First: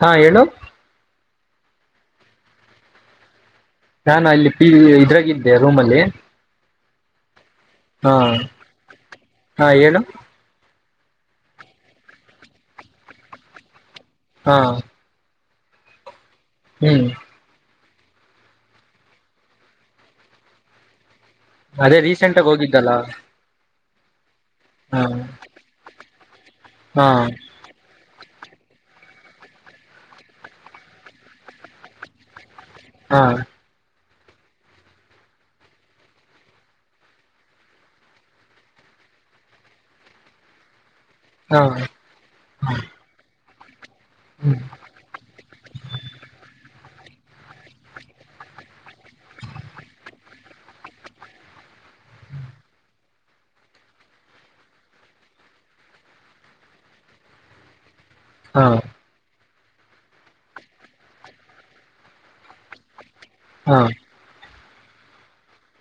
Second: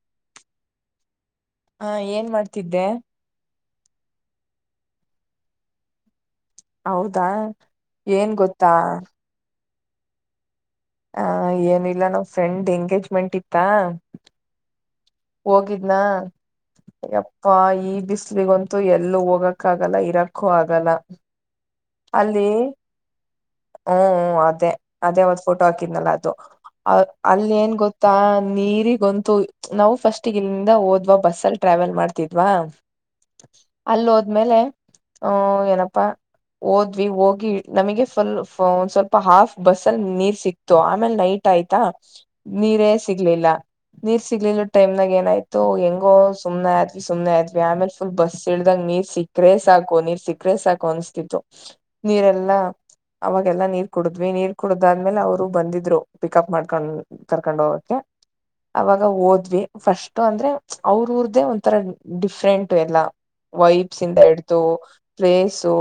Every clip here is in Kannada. ಹಾ ಹೇಳೋ ಹಾ ಏನ್ ಮಾಡ್ತಿದ್ದೆ ನಾನು ಅಲ್ಲಿ ಪಿ ಇದ್ರಾಗಿದ್ದೆ ರೂಮ್ ಅಲ್ಲಿ ಹೌದಾ ಏನ್ ಗೊತ್ತಾ ಹಾ ಏಳು ಹ ಏನಿಲ್ಲ ನಾವ್ ಫ್ರೆಂಡ್ ಎಂಗೇಜ್ಮೆಂಟ್ ಇತ್ತಾ ಹಾ ಹೋಗಿದ್ನಾ ಹ್ಮ್ ಯಪ್ಪಾ ಈ ಬಿಸ್ಲಿಗಂತೂ ಎಲ್ಲೂ ಹೋಗಕ್ಕ ಆಗಲ್ಲ ಇರಕ್ಕೂ ಆಗಲ್ಲ ಅದೇ ರೀಸೆಂಟ್ ಆಗ್ ಹೋಗಿದ್ದಲ್ಲ ಹ್ಮ್ಮ್ ಹ್ಮ್ಮ್ ಅದ್. ಹಾ ಅದೇ ಅವತ್ ಫೋಟೋ ಹಾಕಿದ್ನಲ್ಲ ಅದು ಹಾ ಅಲ್ಲಿ ಏನ್ ಗೊತ್ತ ತಾ ನೀರಿಗೊಂತು ನಾವು ಫಸ್ಟ್ ಇಲ್ಲಿಂದ ಹೋದ್ವಾ ಬಸ್ ಅಲ್ಲಿ ಟ್ರಾವೆಲ್ ಮಾಡ್ತಿದ್ವಾ ಹಾ ಆದ್ಮೇಲೆ ಹು ಏನಪ್ಪಾ ಓದ್ವಿ ಹೋಗಿ ನಮಗೆ ಫಿಲ್ ಹು ಒಂದ್ ಸ್ವಲ್ಪ ಹಾಫ್ ಬಸ್ಸಲ್ ನೀರ್ ಸಿಕ್ತು ಆಮೇಲೆ ನೈಟ್ ಹಾ ಆಯ್ತಾ ನೀರೇ ಸಿಗ್ಲಿಲ್ಲ ನೀರ್ ಹ್ಮ್ ಸಿಗ್ಲಿಲ್ಲ ಟೈಮ್ನಾಗ ಏನಾಯ್ತು ಹೆಂಗೋ ಸುಮ್ನೆ ಸುಮ್ನೆ ಆದ್ವಿ ಆಮೇಲೆ ಫುಲ್ ಬಸ್ ಇಳ್ದಾಗ ನೀರ್ ಸಿಕ್ಕ್ರೆ ಸಾಕು ನೀರ್ ಸಿಕ್ಕರೆೆ ಸಾಕು ಅನ್ಸ್ತಿತ್ತು ನೀರೆಲ್ಲಾ ಅವಾಗೆಲ್ಲಾ ನೀರ್ ಕುಡಿದ್ವಿ ನೀರ್ ಕುಡುದಾದ್ಮೇಲೆ ಅವರು ಬಂದಿದ್ರು ಪಿಕಪ್ ಮಾಡ್ಕೊಂಡ್ ಕರ್ಕೊಂಡ್ ಹೋಗಕ್ಕೆ ಹಾ ಅವಾಗ ಹೋದ್ವಿ ಫಸ್ಟ್ ಅಂದ್ರೆ ಅವ್ರ ಊರ್ದೇ ಒಂಥರ ಡಿಫ್ರೆಂಟ ಎಲ್ಲ ಹಾ ವೈಪ್ಸ್ ಎಡ್ತ ಫೇಸು.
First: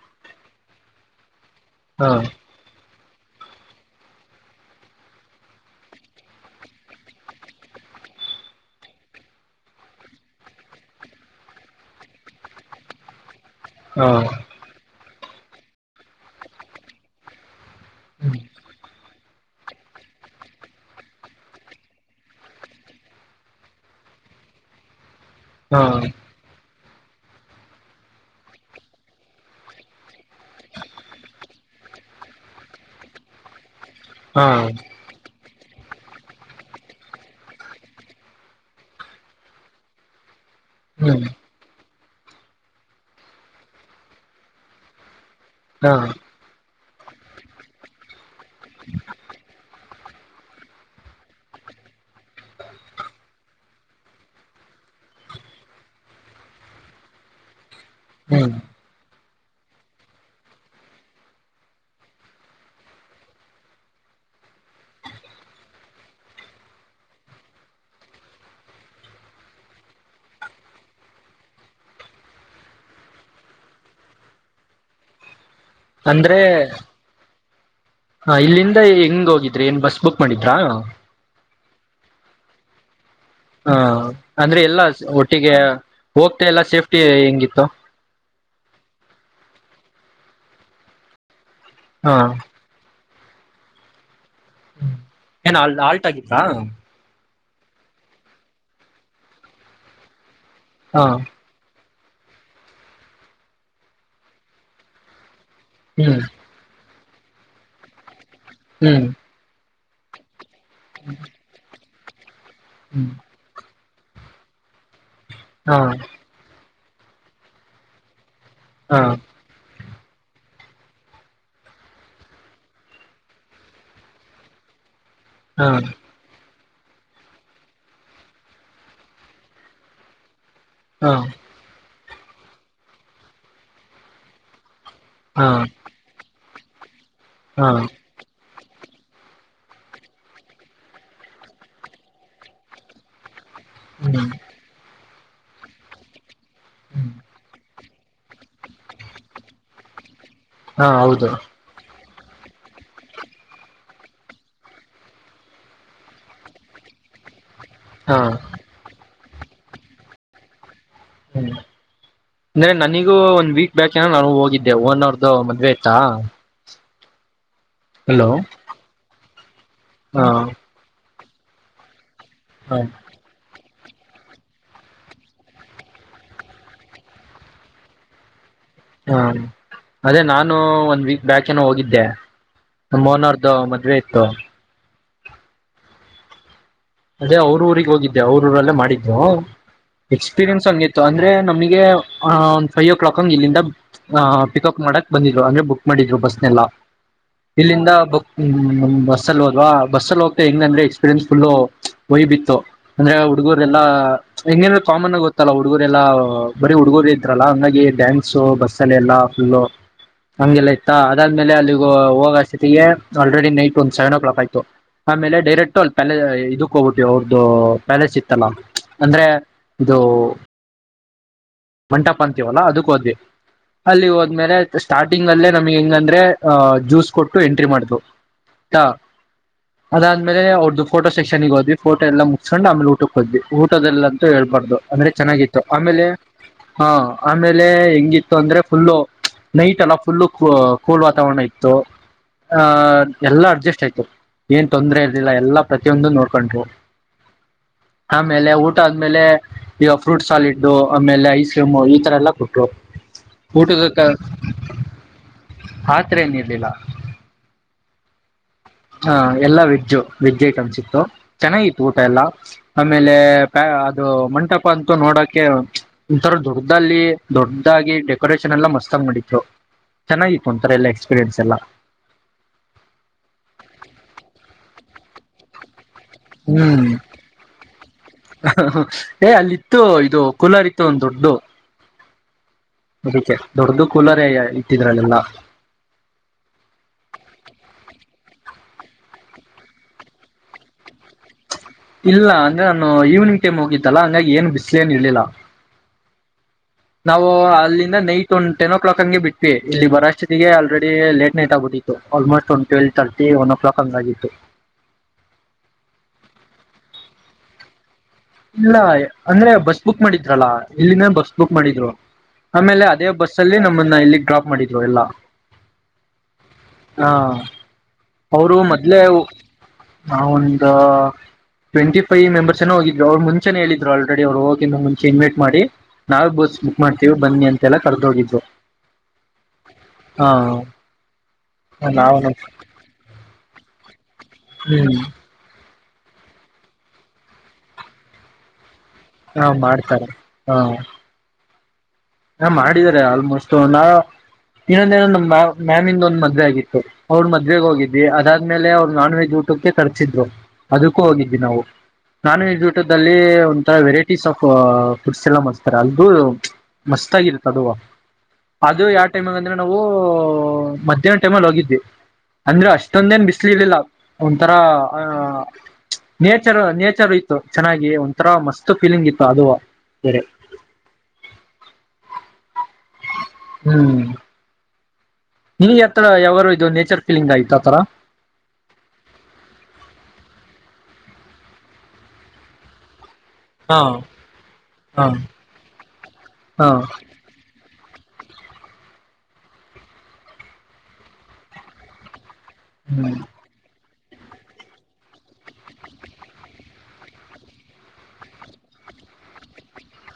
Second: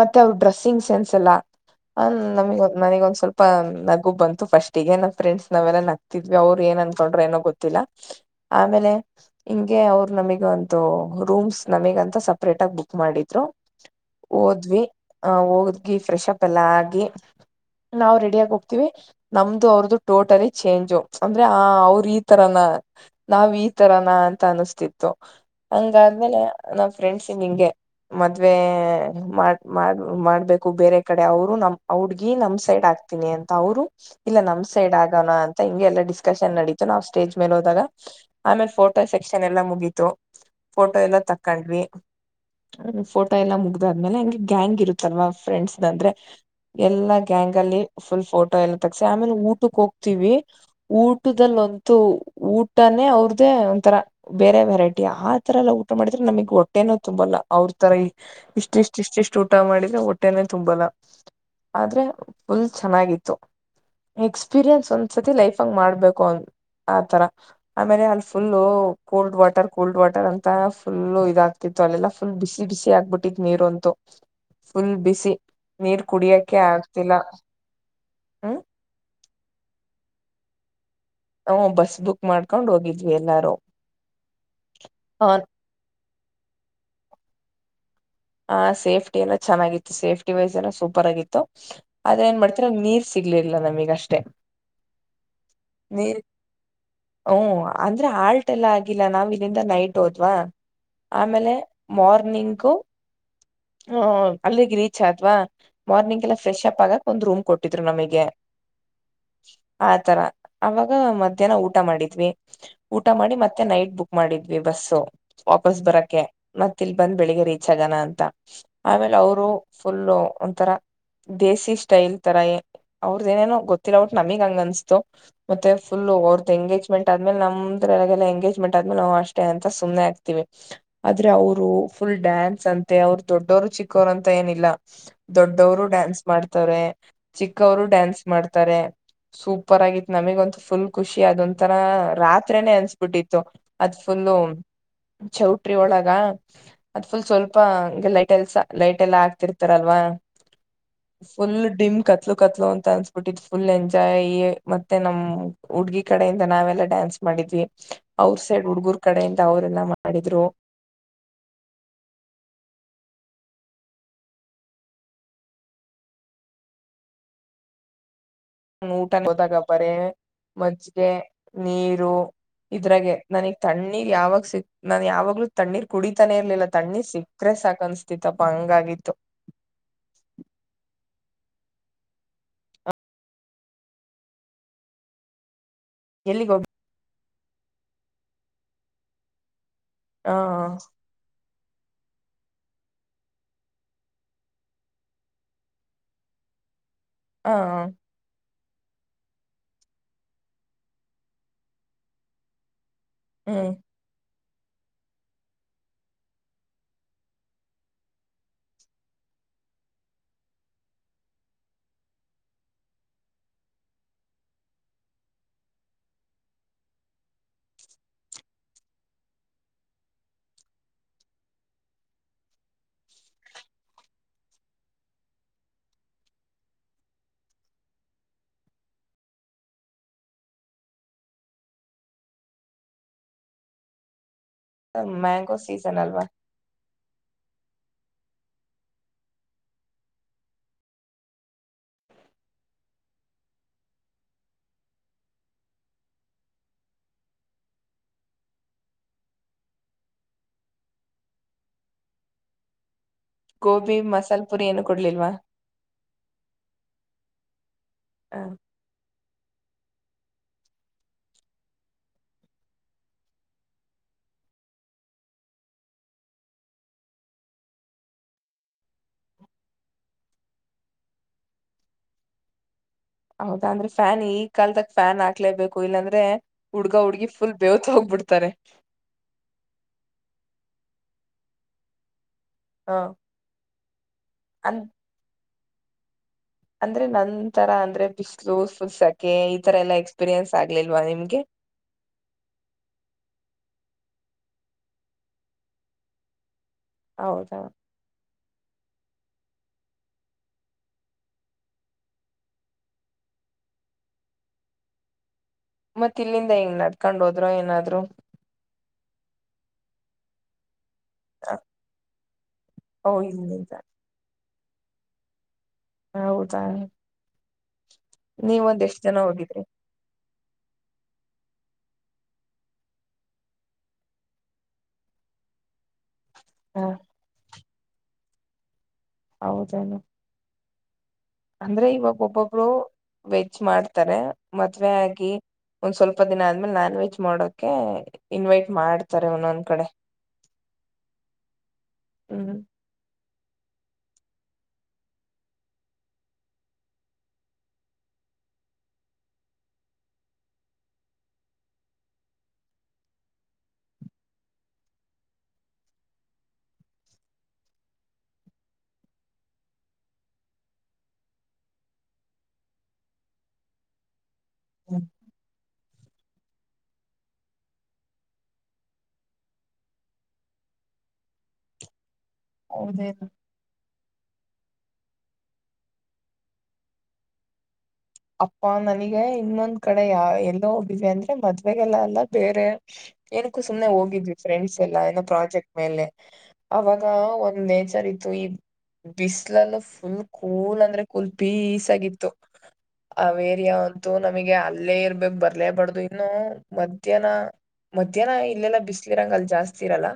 ಮತ್ತೆ ಅವ್ರರು ಡ್ರೆಸ್ಸಿಂಗ್ ಸೆನ್ಸ್ ಎಲ್ಲ ಹ ಹಾ ನಮಗ ನನಗೊ ಸ್ವಲ್ಪ ನಗು ಬಂತು ಫಸ್ಟ್ಿಗೆ ನಮ್ಮ್ ಫ್ರೆಂಡ್ಸ್ ನಾವೆಲ್ಲ ನಗ್ತಿದ್ವಿ ಅವ್ರು ಏನ್ ಅನ್ಕೊಂಡ್ರೆ ಏನೋ ಗೊತ್ತಿಲ್ಲ ಆಮೇಲೆ ಹಿಂಗೆ ಅವರು ನಮಗ ಒಂದು ರೂಮ್ಸ್ ನಮಗಂತ ಸಪ್ರೇಟ್ ಆಗ ಬುಕ್ ಮಾಡಿದ್ರು. ಹಾ ಓದ್ವಿ ಆ ಹದ್ಿ ಫ್ರೆಶ್ಪ್ ಎಲ್ಲಾ ಆಗಿ ನಾವು ಹ್ಮ್ ರೆಡಿಯಾಗಿ ಹೋಗ್ತೀವಿ ನಮ್ದು ಅವ್ರದುು ಟೋಟಲಿ ಚೇಂಜು ಅಂದ್ರೆ ಆ ಅವ್ರ ಈ ತರಾನ ನಾವ್ ಈ ತರಾನ ಅಂತ ಅನಸ್ತಿತ್ತು ಹಾ ಹಂಗಾದ್ಮೇಲೆ ನಾವ ಫ್ರೆಂಡ್ಸ ನಿಂಗೆ ಮದ್ವೆ ಮಾಡ್ ಮಾಡ್ ಮಾಡ್ಬೇಕು ಬೇರೆ ಕಡೆ ಅವರು ನಮ್ ಅವಡ್ಗಿ ನಮ್ ಸೈಡ್ ಆಕ್ತೀನಿ ಅಂತ ಅವರು ಇಲ್ಲ ಹಾ ನಮ್ ಸೈಡ್ ಆಗೋಣ ಅನ್. ೈಮ್ಗೆ ಎಲ್ಲಾ ಡಿಸ್ಕಶನ್ ನಡೀತು ನಾ್ ಸ್ಟೇಜ್ ಮೇಲೆ ಹೋದಾಗ ಆಮೇಲೆ ಫೋಟೋ ಸೆಕ್ಷನ್ ಎಲ್ಲ ಮುಗತು ಫೋಟೋ ಎಲ್ಲ ಹ್ಮ್ ತಕೊಂಡ್ವಿ ಫೋಟೋ ಎಲ್ಲ ಮುಗ ಆದ್ಮೇಲೆ ಹೆಂಗೆ ಗ್ಯಾಂಗ್ ಇರುತ್ತಲ್ವಾ ಫ್ರೆಂಡ್ಸ್ ಹಾ ಅಂದ್ರೆ ಎಲ್ಲಾ ಗ್ಯಾಂಗ್ ಅಲ್ಲಿ ಫುಲ್ ಫೋಟೋ ಟ ಎಲ್ಲ ತಸಿ ಆಮೇಲೆ ಊಟಕ್ಕೆೋಗ ವಿ ಊಟದಲ್ಲ ಒಂತು ಊಟನೇ ಅವ್ರ್ದೇ ಒಂಥರ ಬೇರೆ ವೆರೈಟಿ ಆ ತರ ಎಲ್ಲ ಊಟ ಮಾಡಿದ್ರೆ ನಮಗ್ ಹೊಟ್ಟೆನೋ ತುಂಬಲ್ಲ ಅವ್ರ ಇತರ. ಹ್ಮ್ ಇ ಇಷ್ಟ ಇಷ್ಟು ಊಟ ಮಾಡಿದ್ರೆ ಹೊಟ್ಟೆನೆ ತುಂಬಲ್ಲ ಆದ್ರೆ ಫುಲ್ ಚೆನ್ನಾಗಿತ್ತು ಎಕ್ಸ್ಪೀರಿಯನ್ಸ್ ಒಂದ್ಸತಿ ಲೈಫ್ಂಗ ಮಾಡ್ಬೇಕು ಆತರ ಆಮೇಲೆ ಅಲ್ಲಿ full cold water cold water ಅಂತ ಫುಲ್ಲ ಇದಾಗ್ತಿತ್ತು ಅಲ್ಲೆಲ್ಲ ಫುಲ್ ಬಿಸಿ ಬಿಸಿ ಆಗ್ಬಿಟ್ಟ ಟ್ಟ ನೀರು ಅಂತು ಫುಲ್ ಬಿಸಿ ನೀರ್ ಅಂದ್ರೆ ಕುಡಿಯಕೆ ಆಗ್ತಿಲ್ಲ ಹ ಹ್ಮ ಇಲ್ಲಿಂದ ಹೆಂಗ ಹೋಗಿದ್ ್ರ ಏನ್ ಬಸ್ ಬುಕ್ ಮಾಡಿದ್ರಾ ಹ್ ಬಸ್ ಬುಕ್ ಮಾಡ್ಕೊಂಡ್ ಹೋಗಿದ್ವಿ ಎಲ್ಲಾರು ಹಾ ಅಂದ್ರೆ ಎಲ್ಲ ಒಟ್ಟಿಗೆ ಹೋಗ್ತಾ ಎಲ್ಲ ಸೇಫ್ಟಿ ಹೆಂಗಿತ್ತು ಹ ಸೇಫ್ಟಿ ಏನೋ ಚೆನ್ನಾಗಿತ್ತು ಸೇಫ್ಟಿ ವೈಸ್ ಏನೋ ಸೂಪರ್ ಆಗಿತ್ತು ಹಾ ಆದ್ರೆ ಏನ್ ಮಾಡ್ತೀರ ನೀರ್ ಸಿಗ್ಲಿಲ್ಲ ನಮಗಷ್ಟೇ ಏನ್ ಆಲ್ಟ ಆಗಿದ್ದಾ. ಹು ಅಂದ್ರೆ ಆಲ್ಟ್ ಎಲ್ಲ ಆಗಿಲ್ಲ ನಾವ್ ಇಲ್ಲಿಂದ ನೈಟ್ ಹೋದ್ವಾ ಹಾ ಆಮೇಲೆ ಮಾರ್ನಿಂಗು ಹ್ಮ ಅಲ್ಲಿಗೆ ರೀಚ್ ಆದ್ವಾ ಹ್ಮ್ ಮಾರ್ನಿಂಗ್ ಎಲ್ಲ ಫ್ರೆಶ್ಅಪ್ ಆಗಕ್ ಒಂದ್ ರೂಮ್ ಕೊಟ್ಟಿದ್ರು ನಮಗೆ ಹ್ಮ್ ಆ ತರ ಅವಾಗ ಮಧ್ಯಾಹ್ನ ಊಟ ಮಾಡಿದ್ [inaudible] ಊಟ ಹ್ಮ್ ಮಾಡಿ ಮತ್ತೆ ನೈಟ್ ಬುಕ್ ಮಾಡಿದ್ವಿ ಬಸ್ಸು ವಾಪಸ್ ಹಾ ಬರಕ್ಕೆ ಮತ್ ಇಲ್ ಬಂದ್ ಬೆಳಿಗ್ಗೆ ರೀ [unintelligible] ಅಂತ ಹಾ ಆಮೇಲೆ ಅವರು ಫುಲ್ಲು ಒಂಥರ ದೇಸಿ ಸ್ಟೈಲ್ ತರ ಅವ್ರುದ್ ಏನೇನೋ ಗೊತ್ತಿಲ್ಲ ಬಟ್ ನಮಗ್ ಹಂಗ ಅನ್ಸುತು ಹಾ ಮತ್ತೆ ಫುಲ್ [unintelligible] ಎಂಗೇಜ್ಮೆಟ್ ಆದ್ಮೇಲೆ ನಮ್ರೊಳಗಲ್ಲ ಎಂಗೇಜ್ಮೆಟ್ ಆದ್ಮೇಲೆ ನಾವು ಅಷ್ಟೇ ಅಂತ ಸುಮ್ಮನೆ ಆಗ್ತಿವಿ. ಹಾ ಆದ್ರೆ ಅವರು ಫುಲ್ ಡ್ಯಾನ್ ಸಂತೆ ಅವ್ರು ದೊಡ್ಡೋರು ಚಿಕ್ಕೋರು ಅಂತ ಏನಿಲ್ಲ ಹಾ ದೊಡ್ಡವ್ರು ಡ್ಯಾನ್ಸ್ ಮಾಡ್ ತರೆ ಹಾ ಚಿಕ್ಕವರು ಡ್ಯಾನ್ಸ್ ಮಾಡ್ ತರೆ ಸೂಪರ್ ಆಗಿತ್ತು ನಮಗೆ ಅಂತು ಫುಲ್ ಖುಷಿ ಅದೊಂತರ ರಾತ್ರಿನೇ ಅನ್ಸಬಿಟ್ಟಿತ್ತು ಅದ್ ಹ್ಮ್ ಫುಲ್ಲು ಚೌಟ್ರಿ ಒಳಗ ಅದ್ ಫುಲ್ ಸ್ವಲ್ ಹಂಗೆ ಲೈಟ್ ಎಲ್ಸ ಲೈಟ್ ಎಲ್ಲಾ ಆಗ್ತಿರ್ತಾರಲ್ವಾ ಹಾ ಹೌದು ಫುಲ್ ಡಿಮ್ ಕ ಕತ್ಲು ಕತ್ಲು ಅಂತ ಅನ್ಸ್ಬಿಟ್ಟಿದ್ ಫುಲ್ ಎಂಜಾಯ್ ಮತ್ತೆ ನಮ್ಮ್ ಹುಡ್ಗಿ ಕಡೆಯಿಂದ ನಾವೆಲ್ಲ ಡ್ಯಾನ್ಸ್ ಮಾಡಿದ್ವಿ. ಹಾ ಅವ್ರ ಸೈಡ್ ಹುಡ್ಗರು ಆ ಕಡೆಯಿಂದ ಅವರೆಲ್ಲ ಮಾಡಿದ್ರು ಹ್ಮ್ ಅಂದ್ರೆ ನನಿಗೂ ಒಂದ್ ವೀಕ್ ಬ್ಯಾಕ್ ಏನ ನಾನು ಹೋಗಿದ್ದೆ ಒನರ್ದು ಮದ್ವೆ ಇತ್ತಾ ಹಲೋ ಹ್ಮ ಊಟ ಗೊದಾಗ ಬರೆ ಹಾ ಮಜ್ಗೆ ನೀರು ಹ ಇದ್ರಾಗೆ ನನಗ್ ತಣ್ಣೀರ್ ಯಾವಾಗ ಸಿಕ್ ನಾನ್ ಯಾವಾಗ್ಲೂ ತಣ್ಣೀರ್ ಕುಡಿತಾನೆ ಇರ್ಲಿಲ್ಲ ತಣ್ಣೀರ್ ಸಿಕ್ಕ್ರರೆ ಸಾಕ ಅನ್ಸ್ತಿತ್ತಪ್ಪ ನಾನು ಅದೇ ನಾನು ಒಂದ್ ವೀಕ್ ಬ್ಯಾಕೇನ ಹೋಗಿದ್ದೆ ನಮ್ಮೋನಾರ್ದು ಮದ್ವೆ ಇತ್ತು ಎಲ್ಲಿ ಗೋಬಿ ಅದೇ ಅವ್ರ ಊರಿಗೆ ಹೋಗಿದ್ದೆ ಅವ್ರ ಊರಲ್ಲೇ ಮಾಡಿದ್ದು ಹ ಎಕ್ಸ್ಪೀರಿಯನ್ಸ್ ಹಂಗಿತ್ತು ಅಂದ್ರೆ ನಮ್ಗೆ ಒ್ ಫೈವ್ ಓ ಕ್ಲಾಕ್ಂಗ ಇಲ್ಲಿಂದ ಪಿಕಪ್ ಮಾಡಕ್ ಬಂದಿದ್ರು ಅಂದ್ರೆ ಬುಕ್ ಮಾಡಿದ್ರು ಬಸ್ನೆಲ್ಲ ಹ ಇಲ್ಲಿಂದ ಬುಕ್ ಹ್ಮ್್ ಬಸ್ಸಲ್ಲಿ ಹೋದ್ ಬಸ್ಲ್ಲಿ ಹೋಗ್ತಾ ಹೆಂಗ್ ಅಂದ್ರೆ ಎಸ್ಪೀರಿಯನ್ಸ್ ಫುಲ್ ಹೂಯ್ ಬಿತ್ತು ಅಂದ್ರೆ ಹ್ಮ್ ಹುಡುಗರೆನೆಲ್ಲಾ ಹಂಗೇಂದ್ರ ಕಾಮನ್ ಆಗ ಗೊತ್ತಲ್ಲ ಹುಡುಗುರೆಲ್ಲಾ ಬರೀ ಹುಡುಗೂರು ಇದ್ರಲ್ಲಾ ಹಂಗಾಗಿ ್ಯಾನ್ಸ್ ಬಸ್ಸಲ್ಲಿ ಎಲ್ಲ ಫುಲ್ ಹಂಗೆಲ್ಲಾ ಇತ್ತ ಅದಾದ್ಮೇಲೆ ಅಲ್ಲಿ ಹೋಗಸತಿಗೆ ಆಲ್ರೆಡಿ ನೈಟ್ ಒಂದ ಸೆವೆನ್ ಓ ಕ್ಲಾಕ್ ಆಯ್ತು ಆಮೇಲೆ ಡೈರೆಕ್ಟ್ ಅಲ್ಲಿ ಕಬಟ್ಟವಿ ಅವ್ರದ್ದು ಪ್ಯಾಲೇಸ್ ಇತ್ತಲ್ಲ ಅಂದ್ರೆ ಇದು ಮಂಟಪ್ ಅಂತೀವಲ್ಲ ಅದಕ್ ಹೋದ್ವಿ ಅಲ್ಲಿ ಹೋದ್ಮೇಲೆ ಸ್ಟಾರ್ಟಿಂಗ್ ಅಲ್ಲೇ ನಮ್ಗೆ ಹೆಂಗಂದ್ರೆ ಅಹ್ ಜ್ಯೂಸ್ ಕೊಟ್ಟು ಎಂಟ್ರಿ ಮಾಡ್ವು ಅದಾದ್ಮೇಲೆ ಅವ್ರ್ದು ಫೋಟೋ ಸೆಕ್ಷನ್ಿಗೆ ಹೋದ್ವಿ ಫೋಟೋ ಎಲ್ಲ ಮುಚ್ಸ್ಕೊಂಡು ಆಮೇಲೆ ಊಟಕ್ಕೆ ಹದ್ವಿ ಊಟದಲ್ಲ ಅಂತೂ ಹೇಳದ್ ಬೇಡ ಬಾರದು ಅಂದ್ರೆ ಮ್ಯಾಂಗೋ ಚೆನ್ನಾಗಿತ್ತು ಸೀಸನ್ ಆಮೇಲೆ ಅಲ್ವಾ ಹಾ ಆಮೇಲೆ ಹೆಂಗಿತ್ತು ಅಂದ್ರೆ ಫುಲ್ಲು ನೈಟ್ ಎಲ್ಲ ಫುಲ್ಲು ಕೂಲ್ ವಾತಾವರಣ ಇತ್ತು ಆಹ ಎಲ್ಲಾ ಅಡ್ಜಸ್ಟ್ ಆಯಿತು ಏನ್ ತೊಂದ್ರ ಇರ್ಲಿಲ್ಲ ಎಲ್ಲಾ ಪ್ರತಿಯೊಂದು ನೋಡ್ಕೊಂಡ್ರು ಆಮೇಲೆ ಊಟ ಆದ್ಮೇಲೆ ಫ್ರೂಟ್ ಸಾಲಿಡ್ು ಆಮೇಲೆ ಐಸಿಕಿಂ ಈ ತರ ಎಲ್ಲ ಕೊಟ್ಟರು ಊಟದ ಗೋಬಿ ಮಸಾಲ ಪುರಿ ಏನು ಕೊಡ್ಲಿಲ್ವಾ ಪಾತ್ರ ಏನಿರ್ಲಿಲ್ಲ ಹ ಹಹ ಎಲ್ಲಾ ವೆಜ್ ವೆಜ್ ಐಟಮ್ಸ್ ಇತ್ತು ಚೆನ್ನಾಗಿತ್ತು ಊಟ ಎಲ್ಲಾ ಆಮೇಲೆ ಪ್ಯಾ ಅದು ಮಂಟಪ ಅಂತೂ ನೋಡಕ್ಕೆೆ ಒತಂರ ದೊಡ್ಡ್ದಲ್ಲಿ ದೊಡ್ಡದಾಗಿ ಡೆಕೋರೇೇಶನ್ ಎಲ್ಲ ಮಸ್ತಾಗಿ ಮಾಡಿತ್ತು ಚೆನ್ನಾಗಿತ್ತು ಒಥರ ಎಲ್ಲಾ ಎಕ್ಸ್ಪೀರಿಯನ್ಸ್ ಎಲ್ಲ ಹೌದಾ ಫ್ಯಾನ್ ಈ ಕಾಲದಕ್ ಫ್ಯಾನ್ ಹಾಕ್ಲೇಬೇಕು ಇಲ್ಲಾಂದ್ರೆ ಹ್ಮ್ ಹುಡ್ಗ ಹುಡ್ಗಿ ಫುಲ್ ಬೇವತ್ ಹೋಗ್ಬಿಡ್ತಾರೆ ಏ ಅಲ್ಲಿತ್ತು ಇದು ಕುಲಾರಿ ಇತ್ತು ಒಂದು ದೊಡ್ಡು ಹ ದೊಡ್ಡದು ಕುಲರೆ ಅ ಇಟ್ಟಿದ್ರಲ್ಲೆಲ್ಲ ಅಂದ್ರೆ ನನ್ಂತರ ಅಂದ್ರೆ ಬಿಸಿ್ಲು ಫುಲ್ ಸೆಕೆ ಈ ತರ ಎಲ್ಲಾ ಎಕ್ಸ್ಪೀರಿಯನ್ಸ್ ಆಗ್ಲಿಲ್ವಾ ನಿಮ್ಗೆ ಇಲ್ಲ ಅಂದ್ರೆ ನಾನು ಈವ್ನಿಂಗ್ ಟೈಮ್ ಹೋಗಿತ್ತಲ್ಲಾ ಹಂಗಾಗಿ ಏನು ಬಿಸಿಲು ಏನ್ ಇರ್ಲಿಲ್ಲ ನಾವು ಹೌದಾ ಅಲ್ಲಿಂದ ನೈಟ್ ಒಂದು್ ಟೆನ್ ಓ ಕ್ಲಾಕ್ ಅಂಗೆ ಬಿಟ್ವಿ ಇಲ್ಲಿ ಬರಷ್ಟತಿಗೆ ಆಲ್ರೆಡಿ ಲೇಟ್ ನೈಟ್ ಆಗಿಹೋಗಿತತ್ತು ಆಲ್ಮೋಸ್ಟ್ ಒಂದ್ twelve thirty one o'clock ಹಂಗ ಆಗತ್ತು ಮತ್ತ ಇಲ್ಲಿಂದ ಹೆಂಗ್ ನಡ್ಕೊಂಡ್ ಹೋದ್ರ ಏನಾದ್ರು ಇಲ್ಲ ಅಂದ್ರೆ ಬಸ್ ಬುಕ್ ಮಾಡಿದ್ರಲ್ಲ ಇಲ್ಲಿಂದ ಬಸ್ ಬುಕ್ ಮಾಡಿದ್ರು ಆಮೇಲೆ ಅದೇ ಓ ಬಸ್ ಅಲ್ಲಿ ಇಲ್ಲಿಂದ ನಮ್ಮನ್ನ ಇಲ್ಲಿ ಡ್ರಾಪ್ ಮಾಡಿದ್ರು ಜೋಇಲ್ಲ ಹೌದಾ ಹಾ ಅವರು ನೀವ ಒಂದ್ ಮೊದ್ಲೇ ಎಷ್ಟ್ ಜನ [unintelligible] ಹೋಗಿದ್ರಿ ನಾ ಹ ಟ್ವೆಂಟಿ ಫೈವ್ ಮೆಂಬರ್ಸ್ ಏನೋ ಹೋಗಿದ. ಈಗ ಅವ್ರು ಮುಂಚೆನೆ ಹೇಳಿದ್ರು ಆಲ್ರೆಡಿ ಅವ್ರು ಹೋಗಿಂದು ಮುಂಚೆ ಇನ್ವೈಟ್ ಮಾಡಿ ನಾವೇ ಬಸ್ ಹ ಬುಕ್ ಮಾಡ್ತೀವಿ ಬನ್ನಿ ಅಂತ. [unintelligible] ಹೌದಲ್ಲ ಅಂದ್ರೆ ನಾವ ಇವಬ್ ಒಬ್ಬೊಬ್ಳ ವೆಜ್ ಮಾಡ್ತ. ಮಾಡ್ತಾರೆ ಮದುವೆ ಹ್ಮ್ ಆಗ. ಒಂದ್ ಸ್ವಲ್ಪ ದಿನ ಆದ್ಮೇಲೆ ನಾನ್ ವೆಜ್ ಮಾಡಕೆ ಇನ್ವೈಟ್. ಮಾಡ್ತಾರೆ ಹಾ ಒಂದೊಂದ್ ಕಡೆ ಮಾಡ್ತಾರೆ ಹಾ ಹಾ ಹ್ಮ್ ಮಾಡಿದಿದ್ದಾರೆ ಆಲ್ಮೋಸ್ಟ್. ನಾ ಇನ್ನೊಂದ ಏನ್ ನಮ್ಮ್ ಮ ಮ್ಯಾಮಿಂದ ಒಂದ್ ಮದ್ವೆ ಆಗಿತ್ತು ಅವ್ರ ಮದ್ವೆಗ ಹೋಗಿದ್ವಿ ಅದಾದ್ಮೇಲೆ ಅವ್ರು ನಾನ್ ವೆಜ್ ಊಟಕ್ಕೆ ತರ್ಸಿದ್ರು ಅದಕ್ಕೂ ಹೋಗಿದ್ವಿ ನಾವು ನಾನ್ ವೆಜ್ ಊಟದಲ್ಲಿ ಒಂಥರ ವೆರೈಟೀಸ್ ಆಫ್ ಫುಡ್ಸ್ ಎಲ್ಲ ಮಾಡ್ತಾರೆ ಅಲ್ಗೂ. ಮಸ್ತ್ ಆಗಿರುತ್ತ ಅದು ಅದು ಯಾವ ಟೈಮಗ ಅಂದ್ರೆ ನಾವು ಮಧ್ಯ್ಯಾಹ್ ಟೈಮಲ್ಲಿ ಹೋಗಿದ್ವಿ ಅಂದ್ರೆ ಅಷ್ಟೊಂದ ಏನ್ ಬಿಸ್ಲಿ ಇರ್ಲಿಲ್ಲ. ಒಂಥರ ಆ ನೇಚರ್ ನೇಚರ್ ಇತ್ತು ಚೆನ್ನಾಗಿ ಒಂಥರಾ ಮಸ್ತ್ ಫೀಲಿಂಗ್ ಇತ್ತು ಅದು ಬೇರೆ. ಹೌದೇನು ಹ್ಮ್ ನಿಗೆ ಆತ್ತರ ಯಾವಾರು ಇದು ನೇಚರ್ ಫೀಲಿಂಗ್ ಆಯತ [unintelligible] ಅಪ್ಪಾ ನನಗೆ ಇನ್ನೊಂದ್ ಕಡೆ ಯಾ ಎಲ್ಲೋೋಗಿವವಿ ಅಂದ್ರೆ ಮದ್ವೆೆಗೆಲ್ಲ ಎಲ್ಲ ಬೇರೆ. ಏನಕ್ಕೂ ಹಾ ಸುಮ್ಮನೆ ಹೋಗಿದ್ವಿ ಫ್ರೆಂಡ್ಸ್ ಎಲ್ಲ ಹಾ ಏನೋ ಪ್ರಾಜೆಕ್ಟ್ ಮೇಲೆ ಹಾ ಅವಾಗ ಒಂದ ರಿ ಇತ್ತು ಈ ಬಿಸಿ್ಲಲ್ಲ ಫುಲ್ ಕೂಲ್ ಅಂದ್ರೆ ಕೂಲ್ ಪೀಸ್ ಆಗಿತ್ತು. ಹ್ಮ್ ಅವ ಏರಿಯ ಯಾವ ಇತ್ತು ನಮಗೆ ಅಲ್ಲೇ ಇರ್ಬೇಕಕ್ ಬರ್ಲೇಬಾರ್ದು ಇನ್ನು ಮಧ್ಯಾಹ್ನ ಮಧ್ಯಾಹ್ನ ಇಲ್ಲೆಲ್ಲ ಬಿಸ್ಲಿರಂಗ ಅಲ್ಲಿ ಜಾಸ್ತಿ ಇರಲ್ಲ.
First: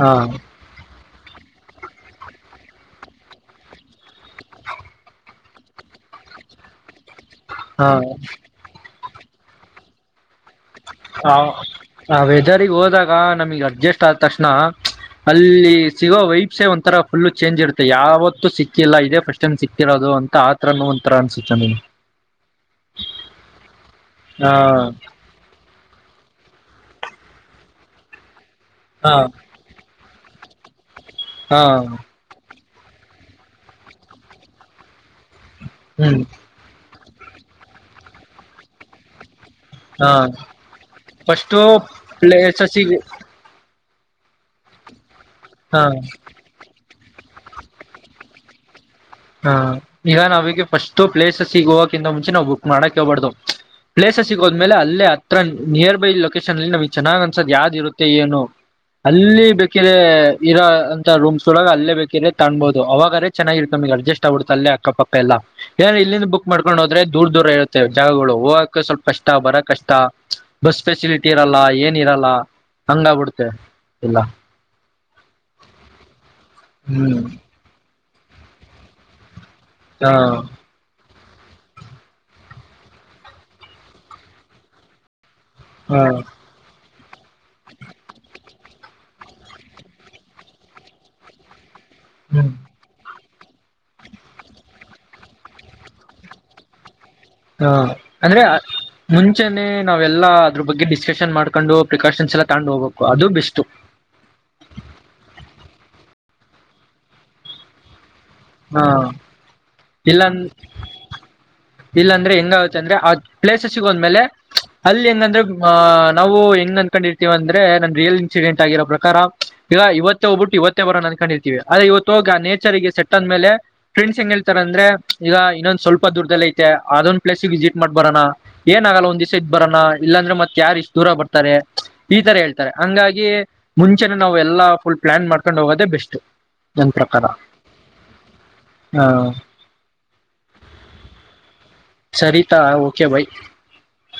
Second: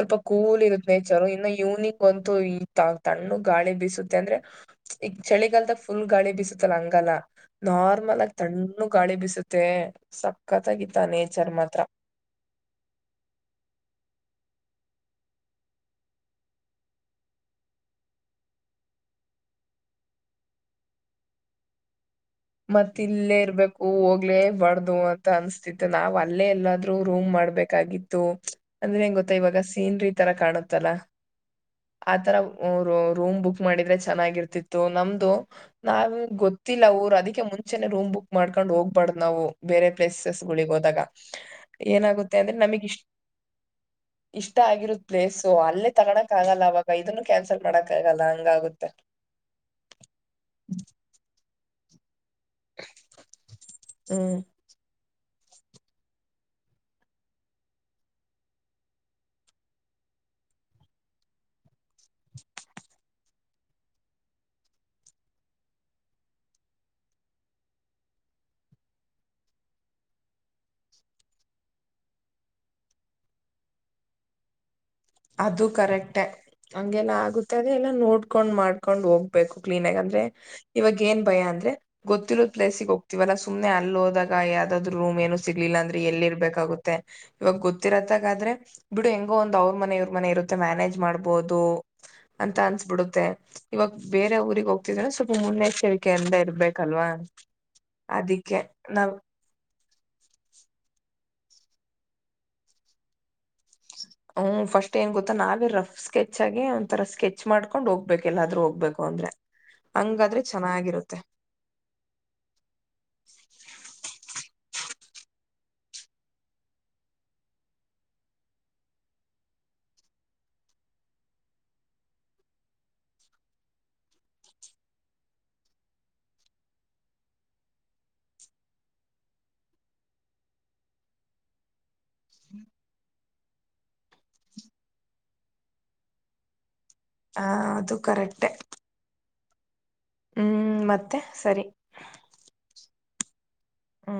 ಹಾ ಕೂಲ ಇರುತ್ತ. ನೇಚರ್ ಇನ್ನು ಯುನಿಕ್ ಅಂತೂ ಇ ತಣ್ಣ ಗಾಳಿ ಬೀಸುತ್ತೆ ಅಂದ್ರೆ ಈಗ ಚಳಿಗಾಲದ ಫುಲ್ ಗಾಳಿ ಬೀಸುತ್ತಲ್ಲ ಹಾಂಗ್ಗೆ. ಗಲ. ನಾರ್ಮಲ್ ಆಗಿ ತಣ್ಣು. ಗಾಳಿ ಬಿಸುತ್ತೆ ಸಕ್- ಹ ಅ ವೆದರಿಗ್ ಹೋದಾಗ ನಮಗ್ ಅಡ್ಜಸ್ಟ್ [unintelligible] ಅಲ್ಲಿ ಸಿಗೋ ವೈಪ್ಸೆ ಒಂಥರ ಫುಲ್ ಚೇಂಜ್ ಇರುತ್ತೆ ಯಾವತ್ತು ಸಿಕ್ಕಿಲ್ಲ ಇದೇ ಫಸ್ಟ್ ಟೈಮ್ ಸಿಕ್ತಿರೋದು ಅಂತ ಆತರನು ಒಂರ ಅನ್ಸುತ್ತೆ ನಮಗೇ. ಮತ್ತ ಇಲ್ಲೇ ಇರ್ಬೇಕು ಹೋಗ್ಲೇ ಹಾ ಬಾರ್ದು ಅಂತ ಅನ್ಸ್ತ. ನಾವ್ ಅಲ್ಲೇ ಎಲ್ಲಾದ್ೂ ರೂಮ್ ಮಾಡ್ಬೇಕಾಗಿತ್ತು. ಅಂದ್ರೆ ಹಾ ಹೆಂಗ ಗೊಾ ಇವಾಗ ಸೀನ್ರಿ ತರ. ಕಾಣುತ್ತಲ್ಲಾ. ಹಾ. ರು ರೂಮ್ ಬುಕ್ ಮಾಡಿದ್ರೆ ಚೆನ್ನಾಗಿರ್ತಿತ್ತು ನಮ್ದು. ನಾವ ಹ್ಮ್ ಗೊತ್ತಿಲ್ಲ ಊರು. ಮುಂಚೆ ರೂ್ ಬುಕ್ ಮಾಡ್ಕೊಂಡ್ ಹ್ಬ್ದ ನಾವು. ಬೇರೆ ಹಾ ಪ್ಲೇಸಸ್ ಗಳಿಿಗೆ ಹೋದಾಗ ಫಸ್ಟು ಏನಾಗುತ್ತೆ ಅಂದ್ರೆ ನಮಗೆ ಪ್ಲೇಸಸಿಗೆ ಇಷ್ಟ. ಇಷ್ಟ ಆಗಿರುತ್ತೆ. ಪ್ಲೇಸು ಹಾ ಅಲ್ಲೇ ತಗೋಕ್ ಆಗಲ್ಲ ಅವವಾಗ. ಇದನ್ನು ಕ್ಯಾನ್ಸಲ್ ಮಾಡಕ್ಕಾಗಲ್ಲ ಹಂಗಗುತ್ತೆ. ಹ ಈಗ ನಾವಿಗೆ ಫಸ್ಟ್ ಪ್ಲೇಸ್. ಸಿಗ [inaudible] ನಾವು ಬುಕ್ ಮಾಡಕ್ ಹೇಳ್ಬಾರ್ದ್ ಪ್ಲೇಸಸ್ ಹ್ಮ್ ಸಿಗೋದ ಮೇಲೆ ಅಲ್ಲೇ. ನಿಯರ್ ಬೈ ಲೊಕೇಶನ್ ಅಲ್ಲಿ ನಮಗ್ ಚೆನ್ನಾಗ್ ಅನ್ಸದ್ ಯಾವ್ದ್ ಇರುತ್ತೆ ಏನು ಅಲ್ಲಿ ಬೇಕಿದರೆ ಇರೋ ಅಂತ ರೂಮ್ಸ್ ಒಳಗ ಅಲ್ಲೇ ಬೇಕಿದರೆ ತಾಣ್ಬಹುದು ಅವಾಗೇ ಚೆನ್ನಾಗಿ. ನಮಗ್ ಅಡ್ಜಸ್ಟ್ ಆಗ್ಬಿಡುತ್ತೆ ಅಲ್ಲೇ ಅಕ್ಕಪಕ್ಕ ಎಲ್ಲಾ ಏ ಇಲ್ಲಿಂದ ಬುಕ್ ಮಾಡ್ಕೊಂಡು ಹೋದ್ರೆ ದೂರ್ ದೂರ ಇರುತ್ತೇವೆ ಜಾಗಗಳು ಹೋಗಕ ಸ್ವಲ್ಪ ಕಷ್ಟ ಬರ ಕಷ್ಟ ಬಸ್ ಫೆಸಿಲಿಟಿ ಇರಲ್ಲ ಏನ್ ಇರಲ್ಲ ಹಂಗ ಆಬಿಡ್ತೇ ಇಲ್ಲ. ಅದು ಕರೆಕ್ಟೆ ಹಂಗಗೆನ ಹ್ಮ್ ಆಗುತ್ತೆ ಅದ ಎಲ್ಲ ನೋಡ್. ಕುಕೊಂಡ್ ಮಾಡ್ೊಂಡ ಹೋಗಿ. ೇಕು ಕ್ಲೀನ್ ಆಗ ಹ ಅಂದ್ರೆ ಇವಾಗ. ಏನ್ ಭಯ ಅಂದ್ರ ಗೊಿರೋದ ಪ್ಲೇಸ್ಿಗೆ ಹೋಗ್ತತಿವಲ್ಲಾ ಸುಮ್ಮನೆ ಅಲ್ಲಿೋದಾಗ ಯಾವ್ದಾದ್ೂ ರೂಮ್ ಏನು. ಸಿಗ್ಲಿಲ್ಲ ಹ ಅಂದ್ರೆ ಎಲ್ಲಿ ಇರ್ಬೇಕಾಗುತ್ತೆ. ಇವಾಗ ಗೊತ್ತಿರತ್ತಾಗ ಆದ್ರೆ ಬಿಡು ಹೆಂಗೋ ಒಂದ್ ಅವ್ರ ಮನೆ ಇರುತ್ತೆ. ಮನೆ ಇರುತ್ತೆ ಮ್ಯಾನೇಜ್ ಮಾಡ್ಬೋದು. ಹ್ಮ್ ಅಂತ ಅನ್ಸ್ಬಿಡುತ್ತೆ. ಇವಾಗ ಬೇರೆ ಊರಿಗೆಗ್ ಹೋಗ್ತಿದ್ರೆ ಸ್ವಲ್ಪ ಮುನ್ನೆಚ್ಚರಿಕೆೆಯಿಂದ ಇರ್ಬೇಕಲ್ವಾ. ಹಾ ಅಂದ್ರೆ ಅದಿಕ್ಕೆ ನಾವ್ ಮುಂಚೆಾನನೆ. ನಾವೆಲ್ಲ ಅದ್ರ ಬಗ್ಗೆ ಡಿಸ್ಕಶನ್ ಮಾಡ್ಕೊಂಡು ಪ್ರಿಕಾಷನ್ಸ್ ಎಲ್ಲ ತಂಡು ಹೋಗ್ಬೇಕು ಅದು ಬೆಸ್ಟ್. ಹ್ಮ ಫಸ್ಟ್ ಏನ್ ಗೊತ್ತಾ ನಾವೇ ರಫ್ ಸ್ಕೆಚ್ ಆಗಿ ಒಂಥರ ಸ್ಕೆಚ್ ಮಾಡ್ಕೊಂಡ್ ಹೋಗ್ ಹೋಗಬೇಕ ಎಲ್ಲಾದ್ರೂ ಹ ಹೋಗ್ಬೇಕು ಅಂದ್ರೆ ಹಂಗಾದ್ರೆ ಚೆನ್ನಾಗಿರುತ್ತೆ. ಇಲ್ಲಾ ಅಂದ್ರೆ ಹೆಂಗಾಗುತ್ತೆ ಅಂದ್ರೆ ಆ ಪ್ಲೇಸಸ್ ಸಿಗೋಂದ್ಮೇಲೆ. ಅಲ್ಲಿ ಹೆಂಗಂದ್ರಹ ನಾವು ಹೆಂಗ್ ಅನ್ಕೊಂಡಿರ್ತೀವಿ ಅಂದ್ರೆ ನನ್ ರಿಯಲ್ ಇನ್ಸಿಡೆಂಟ್ ಆಗಿರೋ ಪ್ರಕಾರ, ಈಗ ಇವತ್ತ ಹೋಗ್ಬಿಟ್ಟು ಇವತ್ತೇ ಬರೋ ಅನ್ಕೊಂಡಿರ್ತೀವಿ ಆದ್ರೆ ಇವತ್ತು ಹೋಗ ಆ ನೇಚರ್ಗೆ ಸೆಟ್ ಅಂದ ಮೇಲೆ ಫ್ರೆಂಡ್ಸ್ ಹೆಂಗ ಹೇಳ್ತಾರೆ ಅಂದ್ರೆ ಈಗ ಇನ್ನೊಂದು ಸ್ವಲ್ಪ ದೂರದಲ್ಲಿ. ಮತ್ತೆ ಅದೊಂದ್ ಪ್ಲೇಸಿಗೆ ವಿಸಿಟ್ ಮಾಡ್ ಬರೋಣ ಏನಾಗಗಲ್ಲ ಒಂದ್ಿವ್ಸ ಇದ್ ಬರಾನ ಇಲ್ಲಾಂದ್ರೆ ಮತ್ತ ಯಾರ ಇಷ್ಟು ದೂರ ಬರ್ತಾರೆ ಈ ತರ ಹೇಳ್ತಾರೆ ಹಂಗಾಗಿ ಮುಂಚೆನೆ ನಾವ್ ಎಲ್ಲಾ ಫುಲ್ ಪ್ಲಾನ್ ಮಾಡ್ಕೊಂಡ್ ಹೋಗೋದೇ ಬೆಸ್ಟ್. ನನ್ ಪ್ರಕಾರ ಆ ಅದು ಕರೆಕ್ಟೆ ಹಾ. ಹ್ಮ್ ಮತ್ತೆ ಸರಿ. Sarita okay bye. ಹಾ.